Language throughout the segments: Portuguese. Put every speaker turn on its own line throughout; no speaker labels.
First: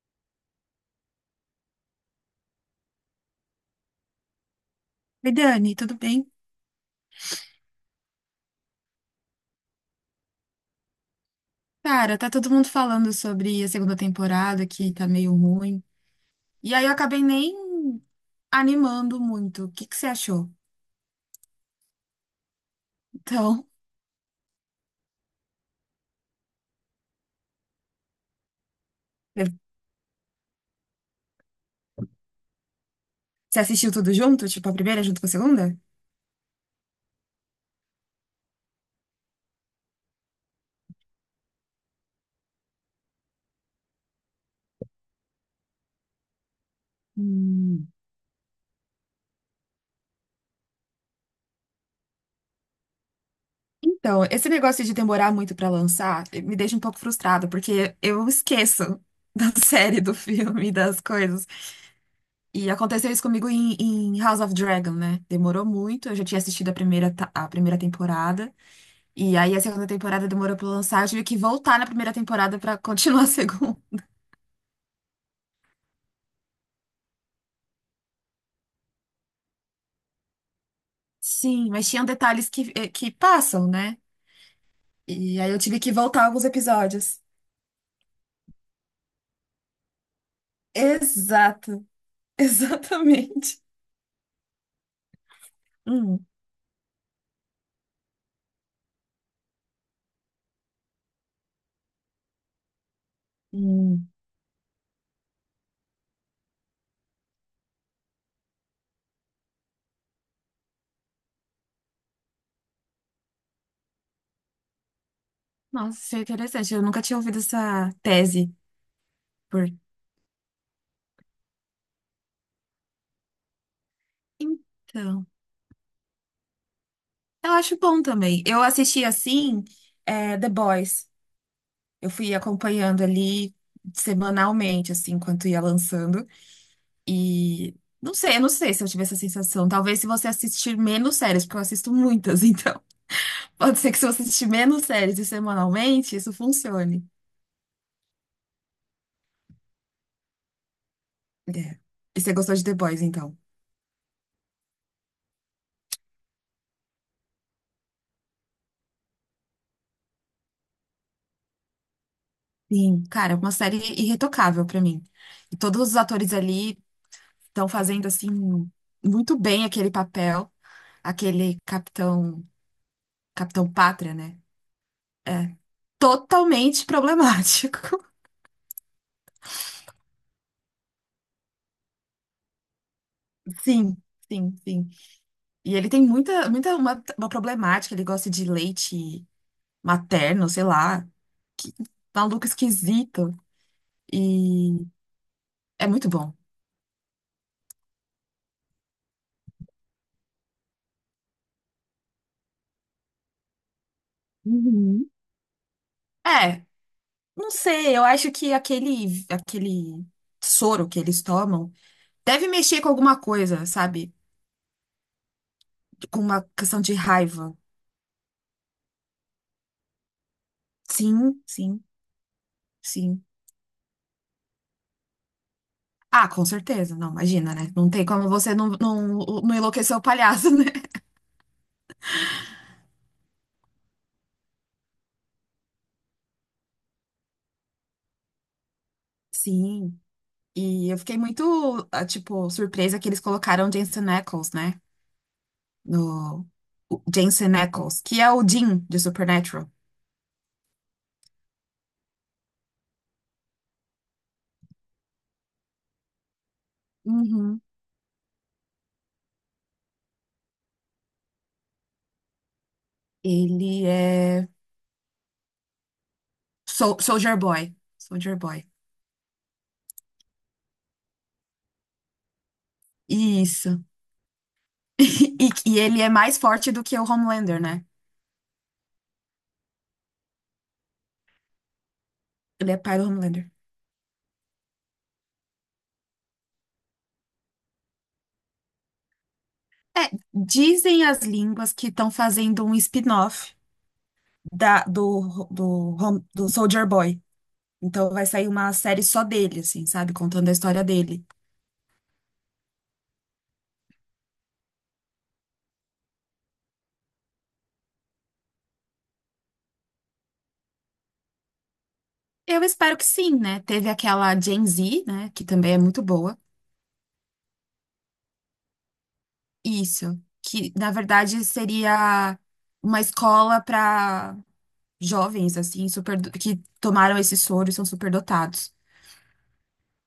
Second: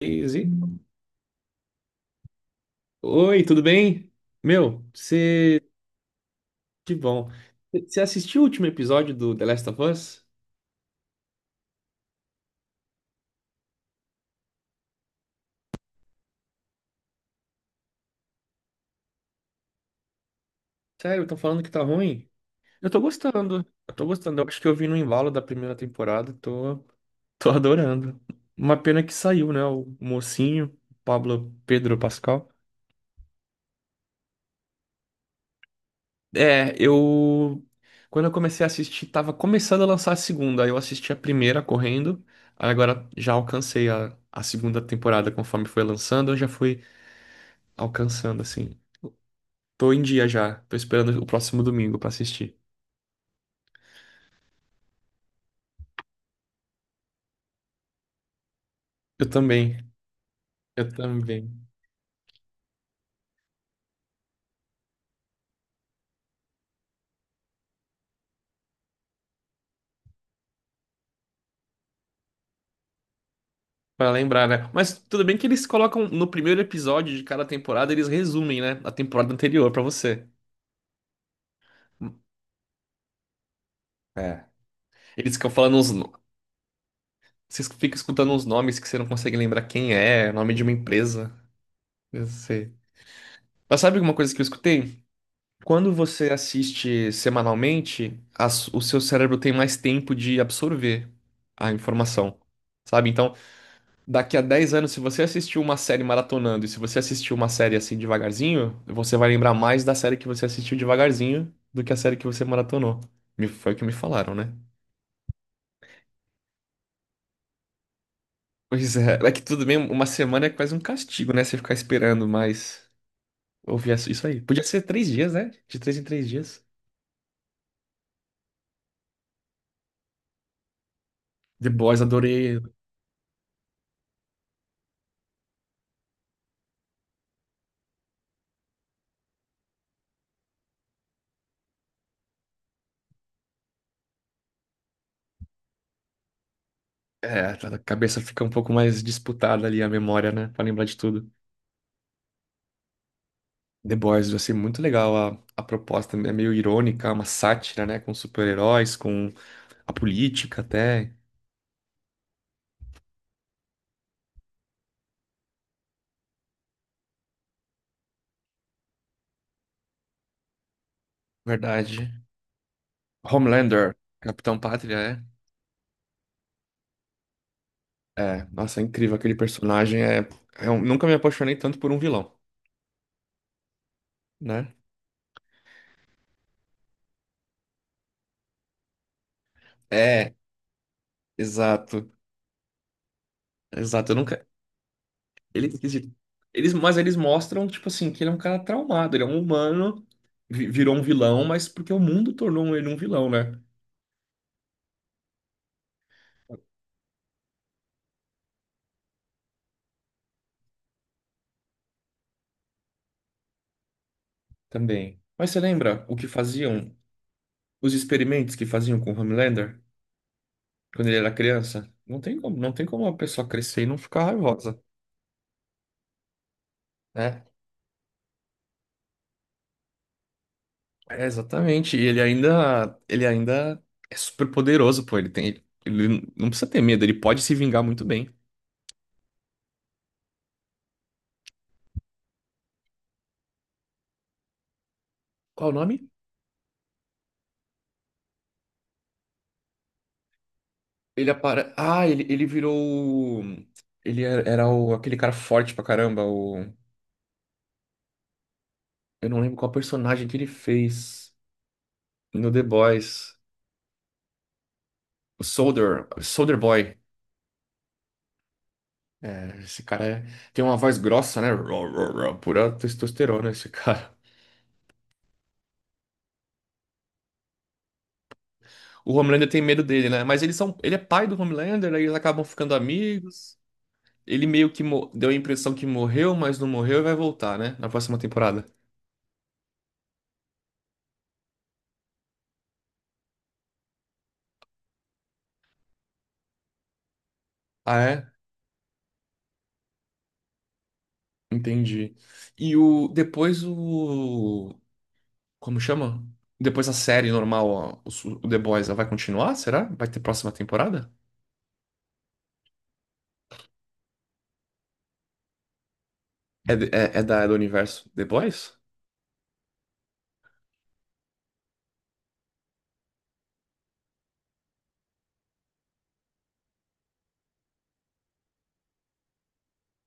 Easy. Oi, tudo bem? Meu,
Oi,
você.
Dani, tudo bem?
Que bom. Você assistiu o último episódio do The Last of Us?
Cara, tá todo mundo falando sobre a segunda temporada que tá meio ruim. E aí eu acabei nem animando muito. O que que você achou?
Sério, estão falando que tá ruim? Eu tô gostando.
Então,
Eu tô gostando. Eu acho que eu vi no embalo da primeira temporada. Tô, tô adorando. Uma pena que saiu,
você
né? O mocinho, Pablo Pedro Pascal.
assistiu tudo junto? Tipo, a primeira junto com a segunda?
É, eu. Quando eu comecei a assistir, tava começando a lançar a segunda. Aí eu assisti a primeira correndo. Aí agora já alcancei a segunda temporada conforme foi lançando. Eu já fui
Hum,
alcançando, assim. Tô em dia já, tô esperando o próximo domingo pra assistir.
Então, esse negócio de demorar muito pra lançar me deixa um pouco frustrada, porque eu esqueço
Eu
da
também,
série, do filme,
eu
das coisas.
também.
E aconteceu isso comigo em House of Dragon, né? Demorou muito, eu já tinha assistido a primeira, a primeira temporada. E aí a segunda temporada demorou pra lançar, eu tive que voltar na primeira temporada pra continuar a segunda.
Pra lembrar, né? Mas tudo bem que eles colocam no primeiro episódio de cada temporada, eles resumem, né? A temporada anterior pra você.
Sim, mas tinham detalhes que passam, né?
É. Eles
E
ficam
aí eu
falando
tive que
uns. No-
voltar alguns episódios.
Você fica escutando uns nomes que você não consegue lembrar quem é, nome de uma empresa.
Exato,
Eu sei.
exatamente.
Mas sabe alguma coisa que eu escutei? Quando
Hum,
você assiste semanalmente, a o seu cérebro tem mais tempo de absorver a informação. Sabe? Então,
hum.
daqui a 10 anos, se você assistiu uma série maratonando e se você assistiu uma série assim devagarzinho, você vai lembrar mais da série que você assistiu devagarzinho do que a série que você maratonou. Foi o que me falaram, né?
Nossa, isso é interessante. Eu nunca tinha ouvido essa tese.
Pois é, é que tudo
Por...
bem, uma semana é quase um castigo, né? Você ficar esperando, mas ouvir isso aí. Podia ser três
Então,
dias, né? De 3 em 3 dias.
eu acho bom também. Eu assisti assim, The Boys.
The Boys,
Eu fui
adorei.
acompanhando ali semanalmente, assim, enquanto ia lançando. E eu não sei se eu tive essa sensação. Talvez se você assistir menos séries, porque eu assisto muitas, então pode ser que se você assistir menos séries e semanalmente, isso funcione.
É, a cabeça fica um pouco mais disputada ali, a memória, né? Pra lembrar de tudo.
É. E você gostou de The Boys, então?
The Boys, eu achei muito legal a proposta, é meio irônica, uma sátira, né? Com super-heróis, com a política até.
Sim. Cara, é uma série irretocável pra mim. E todos os atores ali estão fazendo assim muito bem aquele papel, aquele
Verdade.
capitão, Capitão
Homelander,
Pátria, né?
Capitão Pátria,
É totalmente problemático.
é. É, nossa, é incrível aquele personagem. É, eu nunca me apaixonei tanto por um vilão,
Sim, sim,
né?
sim. E ele tem muita uma problemática, ele gosta de leite
É,
materno, sei lá, que
exato.
maluco esquisito.
Exato, eu nunca.
E
Ele, quer
é muito
dizer,
bom.
eles, mas eles mostram, tipo assim, que ele é um cara traumado, ele é um humano, virou um vilão, mas porque o mundo tornou ele um vilão, né?
Uhum. É, não sei, eu acho que aquele soro que eles tomam deve mexer com alguma coisa, sabe?
Também. Mas você lembra o
Com
que
uma questão
faziam,
de raiva.
os experimentos que faziam com o Homelander quando ele era
Sim, sim,
criança? Não tem como, não tem como uma
sim.
pessoa crescer e não ficar raivosa,
Ah, com certeza, não,
né?
imagina, né? Não tem como você não enlouquecer o palhaço, né?
É, exatamente. E ele ainda é super poderoso, pô. Ele tem, ele não precisa ter medo, ele pode se vingar muito bem.
Sim. E eu fiquei muito, ah, tipo, surpresa que eles colocaram Jensen Ackles, né?
Qual o nome?
No o Jensen Ackles, que é o Dean de Supernatural.
Ele apare... Ah, ele virou. o- Ele era, era o, aquele cara forte pra caramba. O...
Uhum.
Eu não lembro qual personagem que ele fez no The Boys.
Ele é
O Soldier Boy.
Soldier Boy. Soldier Boy.
É, tem uma voz grossa, né? Ró, ró, ró, Pura testosterona, esse
Isso.
cara.
E, e ele é mais forte do que o Homelander, né?
O Homelander tem medo dele, né? Mas eles são, ele é pai do Homelander, aí eles acabam
Ele
ficando
é pai do Homelander.
amigos. Ele meio que deu a impressão que morreu, mas não morreu e vai voltar, né? Na próxima temporada.
É, dizem as línguas que estão fazendo um spin-off da, do, do, Hom- do Soldier Boy.
Ah,
Então vai
é?
sair uma série só dele, assim, sabe? Contando a história dele.
Entendi. E o depois o como chama? Depois a série normal, ó, o The Boys, ela vai continuar, será? Vai ter próxima temporada?
Eu espero que sim, né? Teve aquela Gen Z, né? Que também é muito boa.
É, é, é da é do universo The Boys?
Isso. Que, na verdade, seria uma escola para jovens, assim, super, que tomaram esse soro e são superdotados.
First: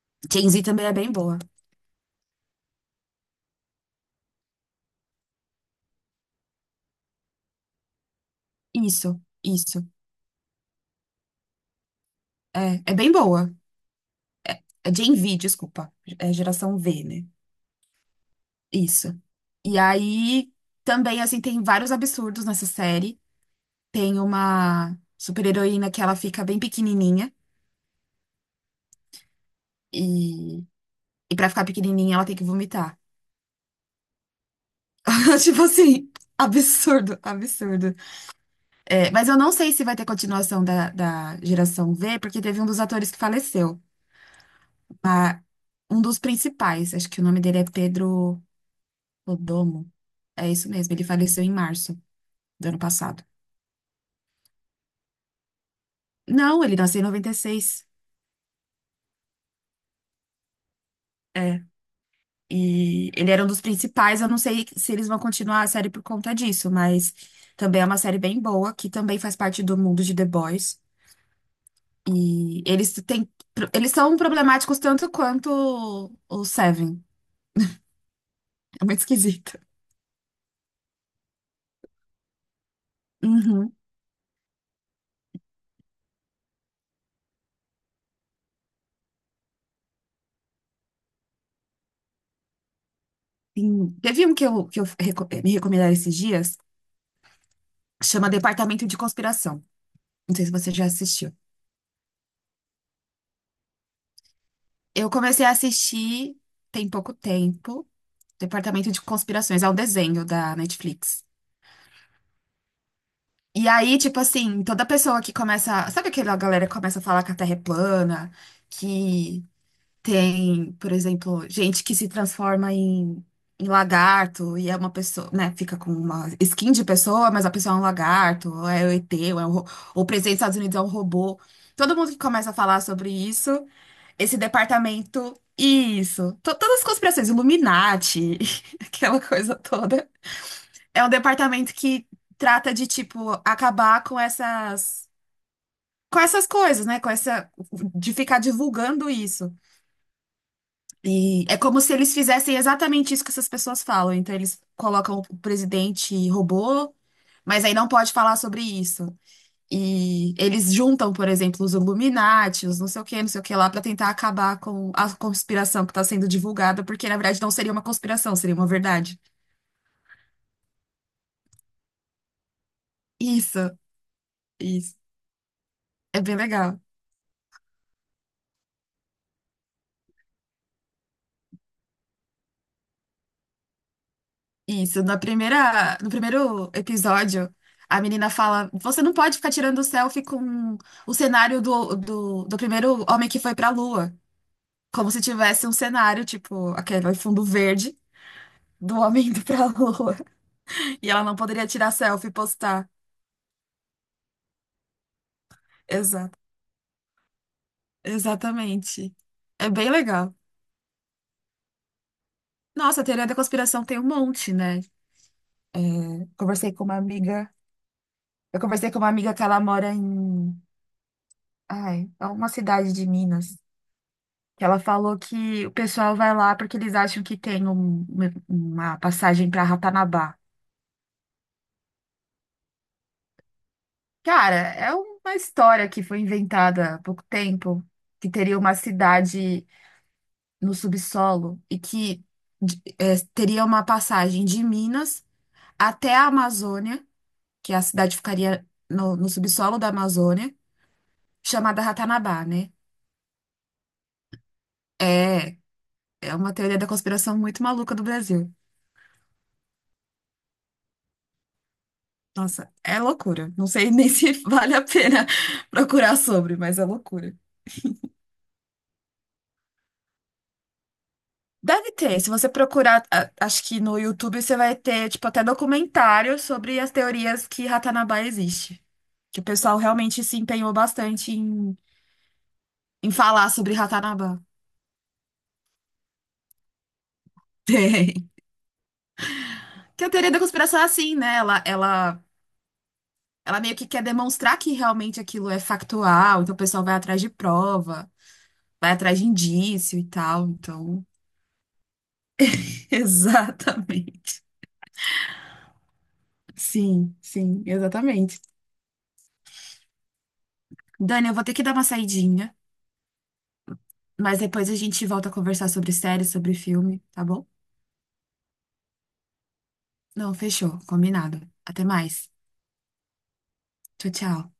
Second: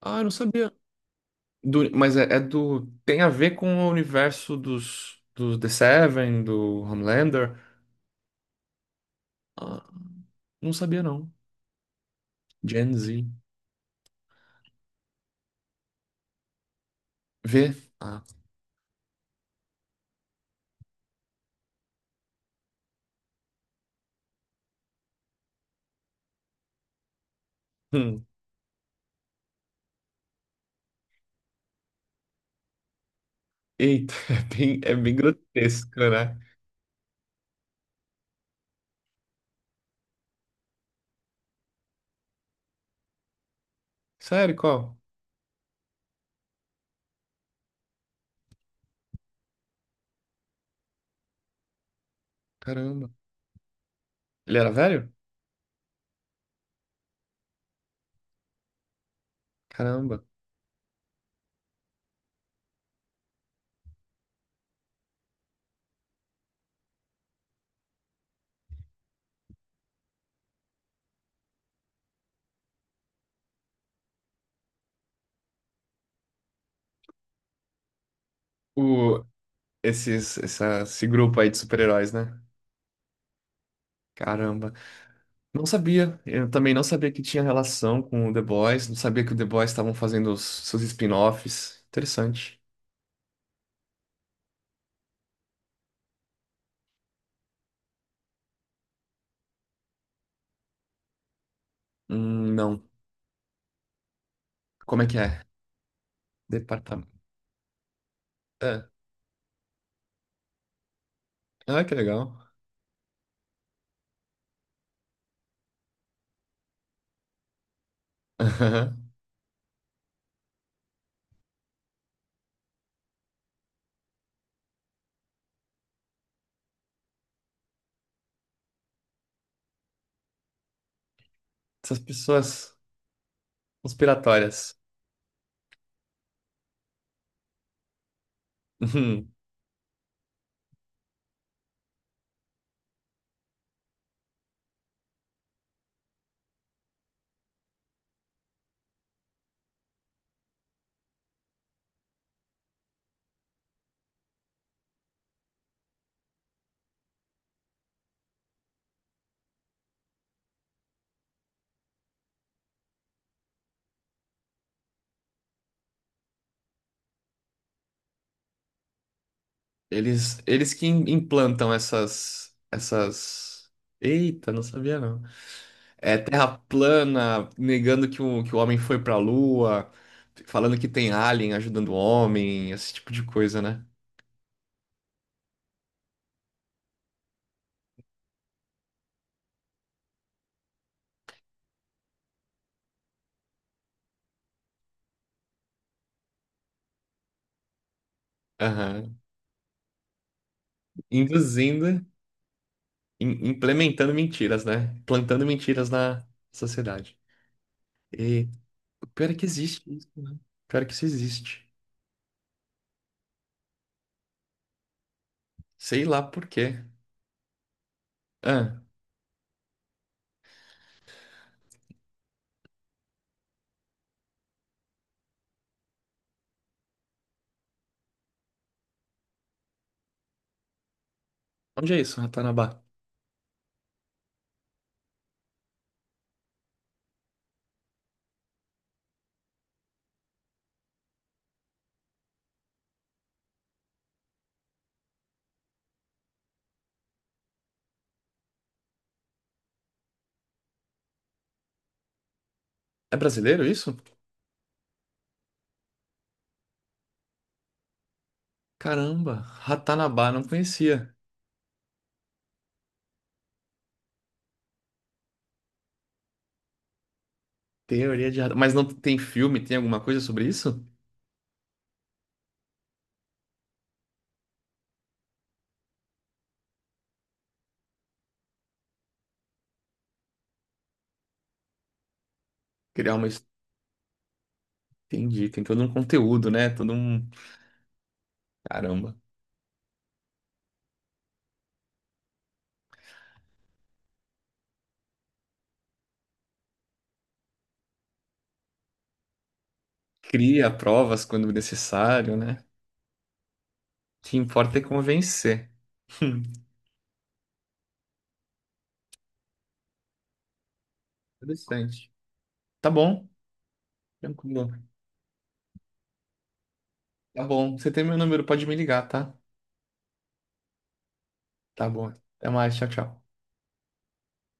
Ah, eu não
Gen Z
sabia.
também é bem boa.
Mas é, é do tem a ver com o universo dos The Seven, do Homelander.
Isso,
Ah,
isso.
não sabia não.
É
Gen
bem
Z.
boa. É Gen V, desculpa. É geração V, né?
V. Ah.
Isso. E aí, também, assim, tem vários absurdos nessa série. Tem uma super-heroína que ela fica bem pequenininha. e E pra ficar pequenininha, ela tem que vomitar.
Eita, é bem
Tipo
grotesco,
assim,
né?
absurdo, absurdo. É, mas eu não sei se vai ter continuação da geração V, porque teve um dos atores que faleceu.
Sério, qual?
a- Um dos principais, acho que o nome dele é Pedro Rodomo. É isso mesmo, ele faleceu em março do ano
Caramba.
passado.
Ele era velho?
Não, ele nasceu em 96.
Caramba.
É. E ele era um dos principais. Eu não sei se eles vão continuar a série por conta disso, mas também é uma série bem boa, que também faz parte do mundo de The Boys. E eles têm, eles são problemáticos tanto quanto o Seven. É muito
O,
esquisito.
esses, essa, esse grupo aí de super-heróis, né?
Uhum.
Caramba. Não sabia. Eu também não sabia que tinha relação com o The Boys. Não sabia que o The Boys estavam fazendo os, seus spin-offs. Interessante.
Sim. Teve um que me recomendaram esses dias, chama Departamento de Conspiração. Não sei se você já assistiu.
Não. Como é
Eu
que é?
comecei a assistir tem pouco
Departamento.
tempo,
É.
Departamento de Conspirações, é um desenho da Netflix.
Ah, que legal.
E aí, tipo assim, toda pessoa que começa. Sabe aquela galera que começa a falar que a Terra é plana, que tem, por exemplo, gente que se transforma em lagarto e é uma pessoa, né? Fica com uma skin de pessoa, mas a pessoa é um lagarto, ou é o ET, ou, é um, ro- ou o presidente dos Estados Unidos é um robô. Todo
Essas
mundo que começa a
pessoas
falar sobre isso, esse
conspiratórias.
departamento, isso. Todas as conspirações, Illuminati, aquela coisa toda. É um departamento que trata de, tipo, acabar com essas. Com essas coisas, né? Com essa. De ficar divulgando isso. E é como se eles fizessem exatamente isso que essas pessoas falam. Então, eles colocam o presidente robô, mas aí não pode falar sobre isso. E eles juntam, por exemplo, os Illuminati, os não sei o que, não sei o que lá, para tentar acabar com a conspiração que está sendo divulgada, porque na verdade não seria uma conspiração, seria uma verdade.
Eles que implantam essas, essas.
Isso,
Eita, não
isso.
sabia não. É
É bem
terra
legal.
plana, negando que o homem foi pra lua, falando que tem alien ajudando o homem, esse tipo de coisa, né?
Isso. No primeiro episódio, a menina fala: Você não pode ficar tirando selfie com o cenário do primeiro homem que foi para a Lua. Como se tivesse um cenário, tipo, aquele fundo verde do
Aham.
homem indo pra lua. E ela não poderia
Induzindo,
tirar selfie e postar.
implementando mentiras, né? Plantando mentiras na
Exato.
sociedade. E o
Exatamente.
pior é que
É
existe
bem
isso, né?
legal.
O pior é que isso existe.
Nossa, a teoria da conspiração tem um monte, né?
Sei lá por
Conversei
quê.
com uma amiga. Eu
Ah,
conversei com uma amiga que ela mora em. Ai, é uma cidade de Minas. Que ela falou que o pessoal vai lá porque eles acham que tem uma passagem para Ratanabá.
onde é isso, Ratanabá?
Cara, é uma história que foi inventada há pouco tempo, que teria uma cidade no subsolo e que teria uma passagem de Minas até a Amazônia, que a cidade ficaria no subsolo da Amazônia, chamada Ratanabá, né?
É brasileiro isso?
É, é uma teoria da conspiração muito maluca do Brasil.
Caramba, Ratanabá, não conhecia.
Nossa, é loucura. Não sei nem se vale a pena procurar sobre, mas é loucura.
Teoria de radar. Mas não tem filme, tem alguma coisa sobre isso?
Deve ter. Se você procurar, acho que no YouTube você vai ter, tipo, até documentário sobre as teorias que Ratanabá existe. Que o pessoal realmente se empenhou bastante em
Criar uma. his-
falar sobre Ratanabá.
Entendi, tem todo um conteúdo, né? Todo um.
Tem.
Caramba.
Que a teoria da conspiração é assim, né? Ela meio que quer demonstrar que realmente aquilo é factual, então o pessoal vai atrás de prova, vai atrás de indício e tal.
Cria
Então,
provas quando necessário, né? O que
exatamente.
importa é convencer.
Sim, sim, exatamente. Dani, eu vou ter que dar uma
Interessante.
saidinha,
Tá bom,
mas
tranquilo.
depois a gente volta a conversar sobre série, sobre filme, tá
Tá
bom?
bom. Você tem meu número, pode me ligar, tá?
Não, fechou, combinado. Até
Tá bom.
mais.
Até mais, tchau, tchau.
Tchau, tchau.